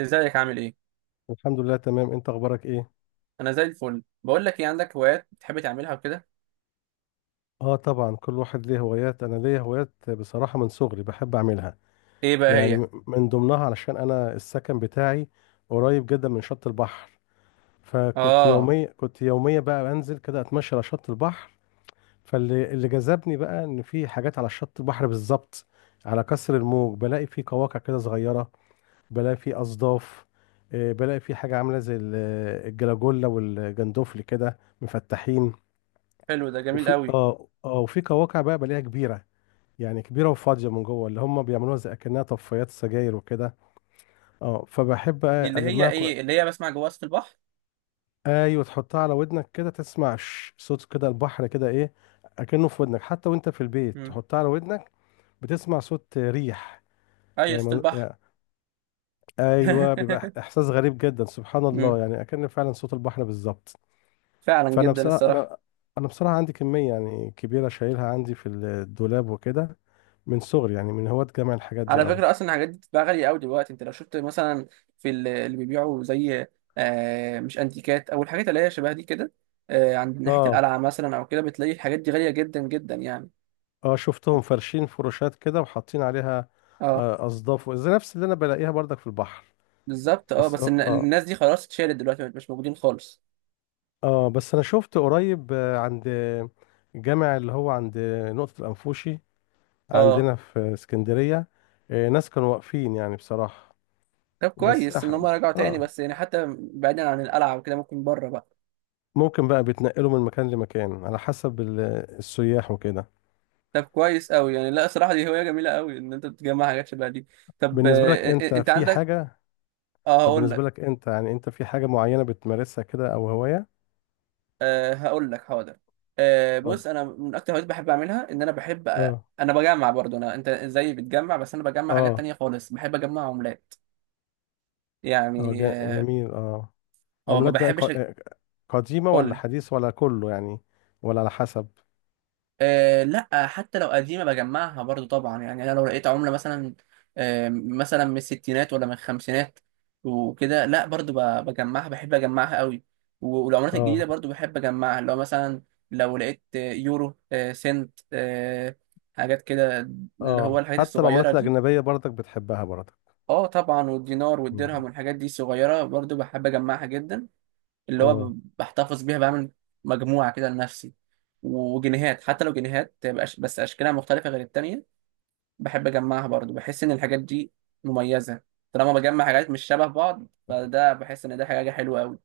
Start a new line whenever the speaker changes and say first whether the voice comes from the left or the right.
right: ازيك؟ عامل ايه؟
left: الحمد لله تمام، انت اخبارك ايه؟
right: انا زي الفل. بقول لك ايه، عندك هوايات بتحب تعملها وكده؟
left: اه طبعا، كل واحد ليه هوايات. انا ليا هوايات بصراحة من صغري بحب اعملها.
right: ايه بقى
left: يعني
right: هي؟
left: من ضمنها، علشان انا السكن بتاعي قريب جدا من شط البحر. فكنت
right: اه،
left: يوميا كنت يوميا بقى بنزل كده اتمشى على شط البحر. فاللي جذبني بقى ان في حاجات على شط البحر بالظبط، على كسر الموج بلاقي في قواقع كده صغيرة، بلاقي في اصداف، بلاقي في حاجة عاملة زي الجلاجولا والجندوفلي كده مفتحين.
right: حلو، ده جميل
left: وفي
right: قوي.
left: اه اه وفي قواقع بقى بلاقيها كبيره، يعني كبيره وفاضيه من جوه، اللي هم بيعملوها زي اكنها طفايات سجاير وكده. اه فبحب
right: دي
left: بقى
right: اللي هي
left: المها
right: ايه، اللي هي بسمع جوا وسط البحر؟
left: ايوه، تحطها على ودنك كده تسمع صوت كده البحر كده ايه، اكنه في ودنك. حتى وانت في البيت
right: امم.
left: تحطها على ودنك بتسمع صوت ريح.
right: اي
left: يعني
right: وسط
left: من...
right: البحر.
left: ايوه، بيبقى احساس غريب جدا، سبحان الله،
right: امم.
left: يعني اكن فعلا صوت البحر بالظبط.
right: فعلا
left: فانا
right: جدا
left: بصراحه
right: الصراحه.
left: انا انا بصراحه عندي كميه يعني كبيره شايلها عندي في الدولاب وكده، من صغري، يعني من هواة جمع الحاجات دي
right: على
left: قوي.
right: فكره، اصلا الحاجات دي بتبقى غاليه قوي دلوقتي، انت لو شفت مثلا اللي بيبيعوا زي، مش انتيكات، او الحاجات اللي هي شبه دي كده، عند ناحيه
left: اه
right: القلعه مثلا او كده بتلاقي الحاجات دي غاليه جدا جدا يعني.
left: اه شفتهم فرشين فروشات كده وحاطين عليها
right: اه.
left: آه، اصداف زي نفس اللي انا بلاقيها برضك في البحر.
right: بالظبط. اه،
left: بس اه
right: بس
left: اه
right: الناس دي خلاص اتشالت دلوقتي، مش موجودين خالص.
left: اه بس انا شفت قريب، عند جامع اللي هو عند نقطة الأنفوشي
right: اه.
left: عندنا في اسكندرية. آه، ناس كانوا واقفين يعني، بصراحة.
right: طب
left: بس
right: كويس ان هم
left: أحب،
right: رجعوا تاني،
left: اه،
right: بس يعني حتى بعيدا عن القلعه وكده ممكن بره بقى.
left: ممكن بقى بيتنقلوا من مكان لمكان على حسب السياح وكده.
right: طب كويس قوي يعني، لا صراحه دي هوايه جميله قوي ان انت تجمع حاجات شبه دي. طب،
left: بالنسبة لك انت
right: انت
left: في
right: عندك.
left: حاجة؟
right: اه،
left: طب بالنسبة لك انت يعني انت في حاجة معينة بتمارسها كده او هواية؟
right: هقول لك حاضر.
left: اتفضل.
right: بص، انا من اكتر الهوايات بحب اعملها، ان انا بحب،
left: اه
right: انا بجمع برضو، انا انت زيي بتجمع، بس انا بجمع حاجات
left: اه
right: تانية خالص، بحب اجمع عملات.
left: اه
right: يعني
left: جا-
right: اه.
left: جميل اه
right: ما
left: عملات بقى،
right: بحبش
left: قديمة ولا
right: اقول.
left: حديث ولا كله يعني؟ ولا على حسب؟
right: أه لا، حتى لو قديمة بجمعها برضو طبعا يعني، أنا لو لقيت عملة مثلا أه مثلا من الستينات ولا من الخمسينات وكده، لا برضو بجمعها، بحب أجمعها قوي. و- والعملات الجديدة
left: اه،
right: برضو بحب أجمعها، لو مثلا لو لقيت يورو، أه سنت، أه حاجات كده، اللي هو
left: اه،
right: الحاجات
left: حتى
right: الصغيرة
left: العملات
right: دي.
left: الأجنبية برضك بتحبها برضك؟
right: اه طبعا، والدينار
left: مم.
right: والدرهم والحاجات دي الصغيرة برضو بحب أجمعها جدا. اللي هو
left: اه،
right: بحتفظ بيها، بعمل مجموعة كده لنفسي. وجنيهات، حتى لو جنيهات تبقى بس أشكالها مختلفة غير التانية، بحب أجمعها برضو. بحس إن الحاجات دي مميزة. طالما بجمع حاجات مش شبه بعض فده بحس إن ده حاجة حلوة أوي.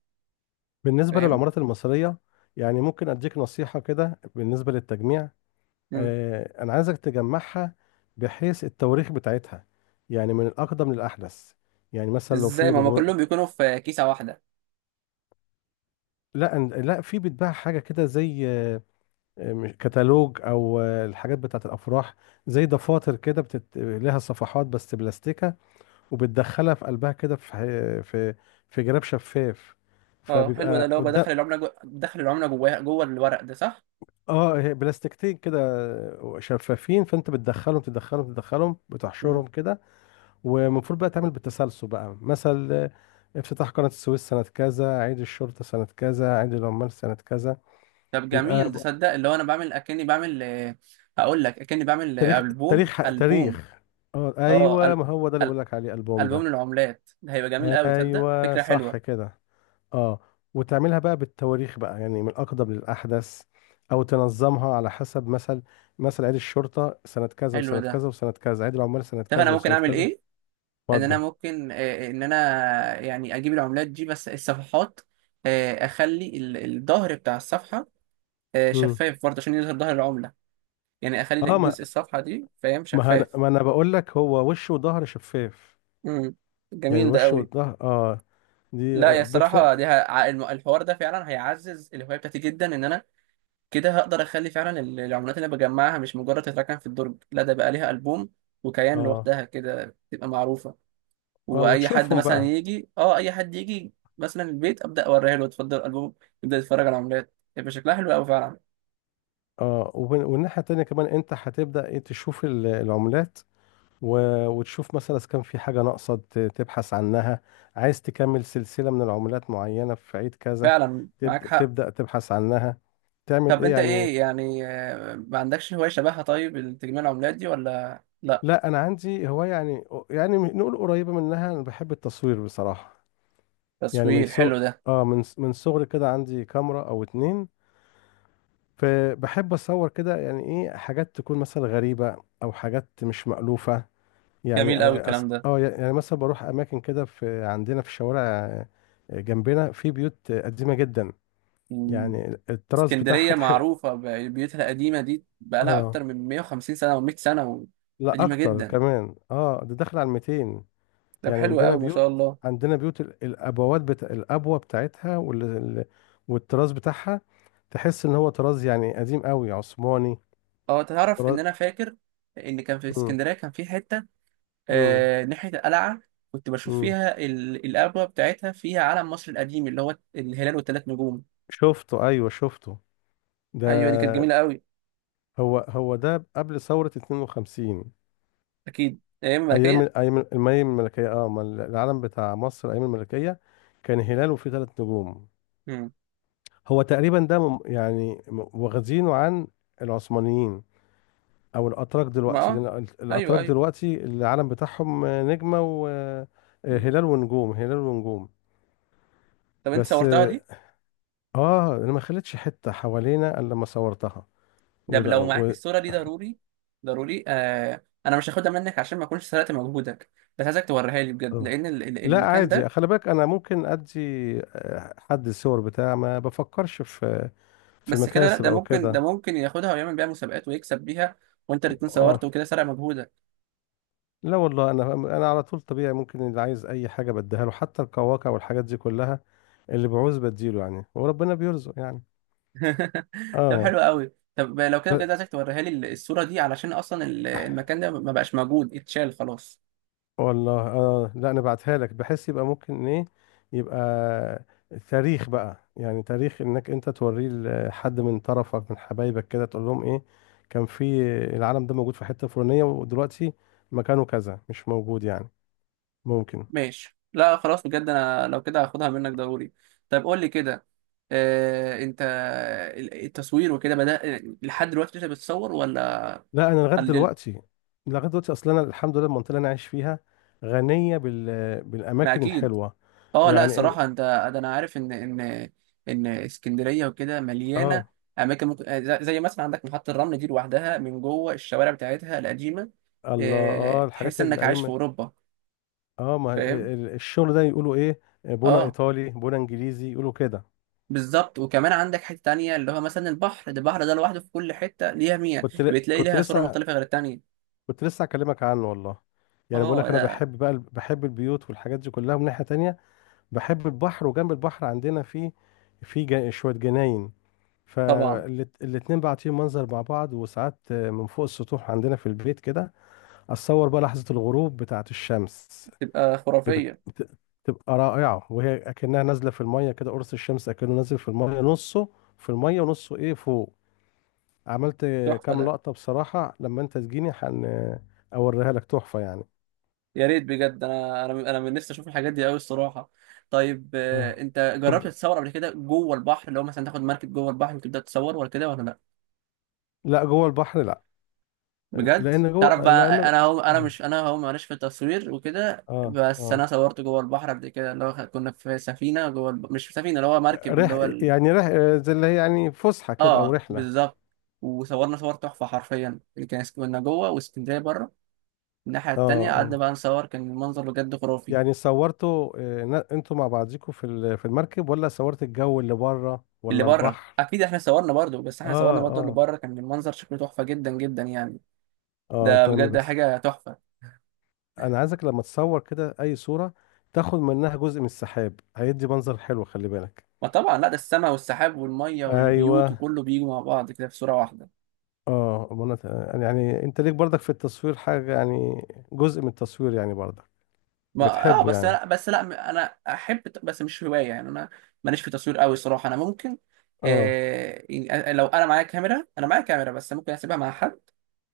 left: بالنسبة
right: فاهم؟
left: للعملات المصرية، يعني ممكن أديك نصيحة كده بالنسبة للتجميع؟
right: مم.
left: آه، انا عايزك تجمعها بحيث التواريخ بتاعتها، يعني من الاقدم للاحدث. يعني مثلا لو
right: إزاي،
left: في
right: ما هما
left: مبو...
right: كلهم بيكونوا في كيسة واحدة؟
left: لا، في بيتباع حاجه كده زي، كتالوج، او الحاجات بتاعت الافراح، زي دفاتر كده لها صفحات بس بلاستيكه، وبتدخلها في قلبها كده، في ح- في في جراب شفاف،
right: أه حلو ده،
left: فبيبقى
right: اللي هو
left: قدام.
right: بدخل العملة بدخل العملة جواها جوه الورق ده، صح؟
left: اه، هي بلاستيكتين كده، شفافين، فانت بتدخلهم تدخلهم تدخلهم
right: مم.
left: بتحشرهم كده. ومفروض بقى تعمل بالتسلسل بقى مثل، افتتاح قناة السويس سنة كذا، عيد الشرطة سنة كذا، عيد العمال سنة كذا.
right: طب
left: بيبقى
right: جميل، تصدق اللي هو أنا بعمل، أكني بعمل، آه، هقول لك أكني بعمل آه،
left: تاريخ،
right: ألبوم
left: تاريخ،
right: ألبوم.
left: تاريخ. اه،
right: أه،
left: ايوه، ما هو ده اللي بقول لك عليه، البوم
right: ألبوم
left: ده.
right: للعملات ده هيبقى جميل قوي، تصدق
left: ايوه،
right: فكرة
left: صح
right: حلوة.
left: كده. اه، وتعملها بقى بالتواريخ بقى، يعني من الاقدم للاحدث، او تنظمها على حسب مثل عيد الشرطة سنة كذا
right: حلو
left: وسنة
right: ده.
left: كذا وسنة كذا، عيد العمال سنة
right: طب أنا
left: كذا
right: ممكن
left: وسنة
right: أعمل
left: كذا.
right: إيه؟ إن أنا
left: اتفضل.
right: ممكن، إن أنا يعني أجيب العملات دي، بس الصفحات أخلي الظهر بتاع الصفحة
left: مم.
right: شفاف برضه عشان يظهر ظهر العملة. يعني أخلي
left: اه، ما
right: جزء الصفحة دي، فاهم،
left: ما, هن...
right: شفاف.
left: ما انا بقول لك هو وش وظهر شفاف.
right: امم.
left: يعني
right: جميل ده
left: الوش
right: قوي.
left: والظهر، دي
right: لا يا الصراحة دي،
left: بفرق.
right: الحوار ده فعلا هيعزز الهواية بتاعتي جدا. إن أنا كده هقدر أخلي فعلا العملات اللي أنا بجمعها مش مجرد تتركن في الدرج، لا ده بقى ليها ألبوم وكيان
left: اه،
right: لوحدها كده، تبقى معروفة.
left: اه،
right: واي حد
left: وتشوفهم
right: مثلا
left: بقى.
right: يجي، اه، اي حد يجي مثلا البيت، ابدا اوريها له، اتفضل الالبوم، يبدا يتفرج على عملات، يبقى شكلها حلو قوي فعلا.
left: اه، والناحية التانية كمان انت هتبدأ ايه، تشوف العملات، وتشوف مثلا اذا كان في حاجة ناقصة، تبحث عنها. عايز تكمل سلسلة من العملات معينة في عيد كذا،
right: فعلا معاك
left: تبدأ
right: حق.
left: تبدأ تبحث عنها، تعمل
right: طب
left: ايه
right: انت
left: يعني.
right: ايه يعني، ما عندكش هوايه شبهها، طيب؟ تجميع العملات دي ولا لا.
left: لا، انا عندي هواية يعني نقول قريبة منها، انا بحب التصوير بصراحة. يعني من
right: تصوير،
left: سو
right: حلو ده.
left: اه من من صغري كده عندي كاميرا او اتنين، فبحب اصور كده، يعني ايه، حاجات تكون مثلا غريبة او حاجات مش مألوفة. يعني
right: جميل قوي الكلام ده.
left: يعني مثلا بروح اماكن كده في عندنا في الشوارع، جنبنا في بيوت قديمة جدا،
right: مم.
left: يعني الطراز بتاعها
right: اسكندريه
left: تح...
right: معروفه ببيوتها القديمه دي، بقالها
left: اه
right: اكتر من 150 سنه و100 سنه و-،
left: لا،
right: قديمه
left: اكتر
right: جدا.
left: كمان. اه ده داخل على 200
right: طب
left: يعني.
right: حلو
left: عندنا
right: قوي، ما
left: بيوت،
right: شاء الله.
left: الابوات بتا... الابوة بتاعتها، والطراز بتاعها، تحس ان هو طراز يعني قديم قوي، عثماني،
right: اه تعرف ان
left: طراز.
right: انا فاكر ان كان في
left: امم،
right: اسكندريه كان في حته،
left: امم،
right: ناحية القلعة، كنت بشوف
left: إمم.
right: فيها القبوة بتاعتها فيها علم مصر القديم اللي هو الهلال والثلاث نجوم.
left: شفته، ايوه، شفته ده.
right: أيوة دي كانت جميلة قوي.
left: هو ده قبل ثورة 52،
right: أكيد أيام
left: ايام
right: الملكية.
left: ايام المي الملكية اه، ما العلم بتاع مصر ايام الملكية كان هلال وفيه ثلاث نجوم.
right: مم.
left: هو تقريبا ده، يعني واخدينه عن العثمانيين، او الاتراك
right: ما
left: دلوقتي،
right: أه.
left: لان
right: أيوة
left: الاتراك
right: أيوة.
left: دلوقتي العلم بتاعهم، نجمة
right: مم.
left: وهلال، ونجوم، هلال ونجوم.
right: طب أنت
left: بس
right: صورتها دي؟
left: انا ما خلتش حتة حوالينا الا لما صورتها.
right: ده لو معاك الصورة دي ضروري ضروري، آه أنا مش هاخدها منك عشان ما أكونش سرقت مجهودك، بس عايزك توريها لي بجد
left: اه،
right: لأن
left: لا،
right: المكان
left: عادي،
right: ده.
left: خلي بالك، انا ممكن ادي حد الصور بتاع، ما بفكرش في
right: بس كده، لا
left: مكاسب
right: ده
left: او
right: ممكن، ده
left: كده.
right: ممكن ياخدها ويعمل بيها مسابقات ويكسب بيها، وأنت اللي تكون صورت
left: اه،
right: وكده، سرق مجهودك.
left: لا، والله، انا على طول طبيعي، ممكن اللي عايز اي حاجه بديها له، حتى القواقع والحاجات دي كلها، اللي بعوز بديله يعني، وربنا بيرزق يعني.
right: طب
left: اه،
right: حلو قوي، طب لو كده بجد عايزك توريها لي الصورة دي، علشان أصلا المكان ده ما بقاش موجود، اتشال خلاص.
left: والله، اه، لا، انا بعتها لك بحيث يبقى ممكن ايه، يبقى تاريخ بقى يعني، تاريخ انك انت توريه لحد من طرفك، من حبايبك كده، تقول لهم ايه، كان في العالم ده موجود في حتة فلانية، ودلوقتي مكانه كذا مش موجود يعني، ممكن.
right: ماشي، لا خلاص، بجد أنا لو كده هاخدها منك ضروري. طب قول لي كده، آه أنت التصوير وكده بدأ، لحد دلوقتي أنت بتصور ولا
left: لا، انا لغاية
right: قللت؟
left: دلوقتي، اصلا انا الحمد لله، المنطقة اللي انا عايش فيها غنية
right: ما
left: بالاماكن
right: أكيد.
left: الحلوة.
right: اه لا
left: يعني إيه-،
right: الصراحه انت، ده انا عارف ان اسكندريه وكده مليانه
left: اه،
right: اماكن، ممكن زي زي مثلا عندك محطه الرمل دي لوحدها، من جوه الشوارع بتاعتها القديمه،
left: الله، اه، الحاجات،
right: تحس انك عايش في
left: الايام.
right: اوروبا.
left: اه، ما
right: فاهم.
left: الشغل ده يقولوا ايه، بونا
right: اه
left: ايطالي، بونا انجليزي، يقولوا كده.
right: بالظبط، وكمان عندك حته تانية اللي هو مثلا البحر ده، البحر ده لوحده في كل حته ليها مية،
left: كنت ل-
right: بتلاقي
left: كنت
right: ليها صوره
left: لسه
right: مختلفه غير التانية.
left: كنت لسه اكلمك عنه، والله. يعني بقول
right: اه
left: لك، انا
right: لا
left: بحب بقى بحب البيوت والحاجات دي كلها، من ناحية تانية بحب البحر. وجنب البحر عندنا في شوية جناين،
right: طبعا.
left: فالاتنين بعطيهم منظر مع بعض. وساعات من فوق السطوح عندنا في البيت كده اتصور بقى لحظة الغروب بتاعة الشمس،
right: تبقى
left: بت-
right: خرافيه.
left: بت- بتبقى رائعة وهي أكنها نازلة في المية كده، قرص الشمس أكنه نازل في المية، نصه في المية ونصه إيه فوق. عملت
right: تحفه
left: كام
right: ده.
left: لقطة بصراحة، لما أنت تجيني هن أوريها لك، تحفة يعني.
right: يا ريت بجد، انا انا انا من نفسي اشوف الحاجات دي قوي الصراحه. طيب
left: اه،
right: انت جربت
left: طب،
right: تتصور قبل كده جوه البحر، اللي هو مثلا تاخد مركب جوه البحر وتبدا تصور، ولا كده ولا لا؟
left: لا، جوه البحر لا،
right: بجد،
left: لأن
right: تعرف
left: جوه، لأن
right: بقى انا هو، انا
left: اه
right: مش، انا هو، معلش في التصوير وكده،
left: اه
right: بس
left: آه.
right: انا صورت جوه البحر قبل كده، اللي هو كنا في سفينه جوه مش في سفينه، اللي هو مركب، اللي
left: رح
right: هو ال...
left: يعني زي اللي هي يعني فسحة كده، أو
right: اه
left: رحلة.
right: بالظبط. وصورنا صور تحفه حرفيا، اللي كان كنا جوه واسكندريه بره، الناحيه
left: اه،
right: التانيه، قعدنا
left: اه،
right: بقى نصور، كان المنظر بجد خرافي.
left: يعني صورته، انتوا مع بعضيكوا في في المركب، ولا صورت الجو اللي بره،
right: اللي
left: ولا
right: بره
left: البحر؟
right: اكيد، احنا صورنا برضو، بس احنا صورنا
left: اه،
right: برضو اللي
left: اه،
right: بره، كان المنظر شكله تحفه جدا جدا يعني.
left: اه،
right: ده
left: انت لما
right: بجد
left: بت...
right: حاجه تحفه.
left: انا عايزك لما تصور كده اي صورة تاخد منها جزء من السحاب، هيدي منظر حلو، خلي بالك.
right: ما طبعا، لا ده السماء والسحاب والميه والبيوت
left: ايوه.
right: وكله بيجوا مع بعض كده في صوره واحده.
left: اه، منت... يعني انت ليك برضك في التصوير حاجة يعني، جزء من التصوير يعني برضك،
right: ما
left: بتحبه
right: بس
left: يعني.
right: لا، بس لا انا احب، بس مش هوايه يعني، انا ماليش في تصوير قوي صراحه. انا ممكن،
left: اه.
right: آه يعني لو انا معايا كاميرا، انا معايا كاميرا بس ممكن اسيبها مع حد،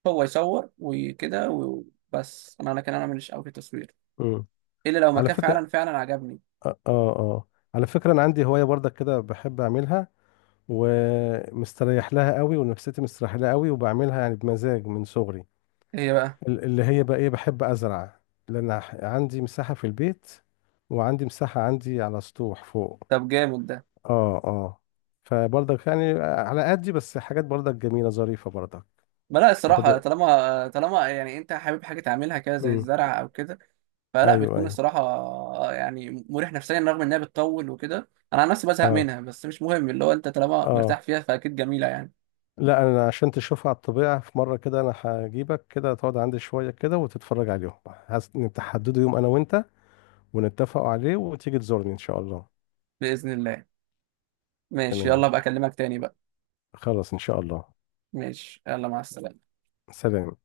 right: هو يصور وكده وبس. انا انا كان انا ماليش قوي في التصوير،
left: امم
right: الا لو
left: على
right: مكان
left: فكرة،
right: فعلا فعلا عجبني.
left: اه اه آه. على فكرة، انا عندي هواية برضك كده بحب اعملها، ومستريح لها قوي، ونفسيتي مستريح لها قوي، وبعملها يعني بمزاج من صغري،
right: ايه بقى؟
left: اللي هي بقى ايه، بحب ازرع، لان عندي مساحة في البيت، وعندي مساحة عندي على سطوح فوق.
right: طب جامد ده.
left: اه، اه، فبرضك يعني على قدي بس، حاجات برضك جميلة ظريفة برضك.
right: ما لا الصراحة،
left: خد.
right: طالما طالما يعني انت حابب حاجة تعملها كده زي
left: امم.
right: الزرع او كده، فلا
left: ايوه
right: بتكون
left: ايوه
right: الصراحة يعني مريح نفسيا، رغم انها بتطول وكده انا عن نفسي بزهق
left: اه،
right: منها، بس مش مهم، اللي هو انت طالما
left: اه،
right: مرتاح فيها فاكيد جميلة يعني.
left: لا، انا عشان تشوفها على الطبيعة في مرة كده، انا هجيبك كده تقعد عندي شوية كده وتتفرج عليهم، نتحددوا يوم انا وانت، ونتفقوا عليه، وتيجي تزورني ان شاء الله.
right: بإذن الله. ماشي، يلا
left: تمام.
right: بقى اكلمك تاني بقى.
left: خلاص، ان شاء الله.
right: ماشي، يلا، مع السلامة.
left: سلام.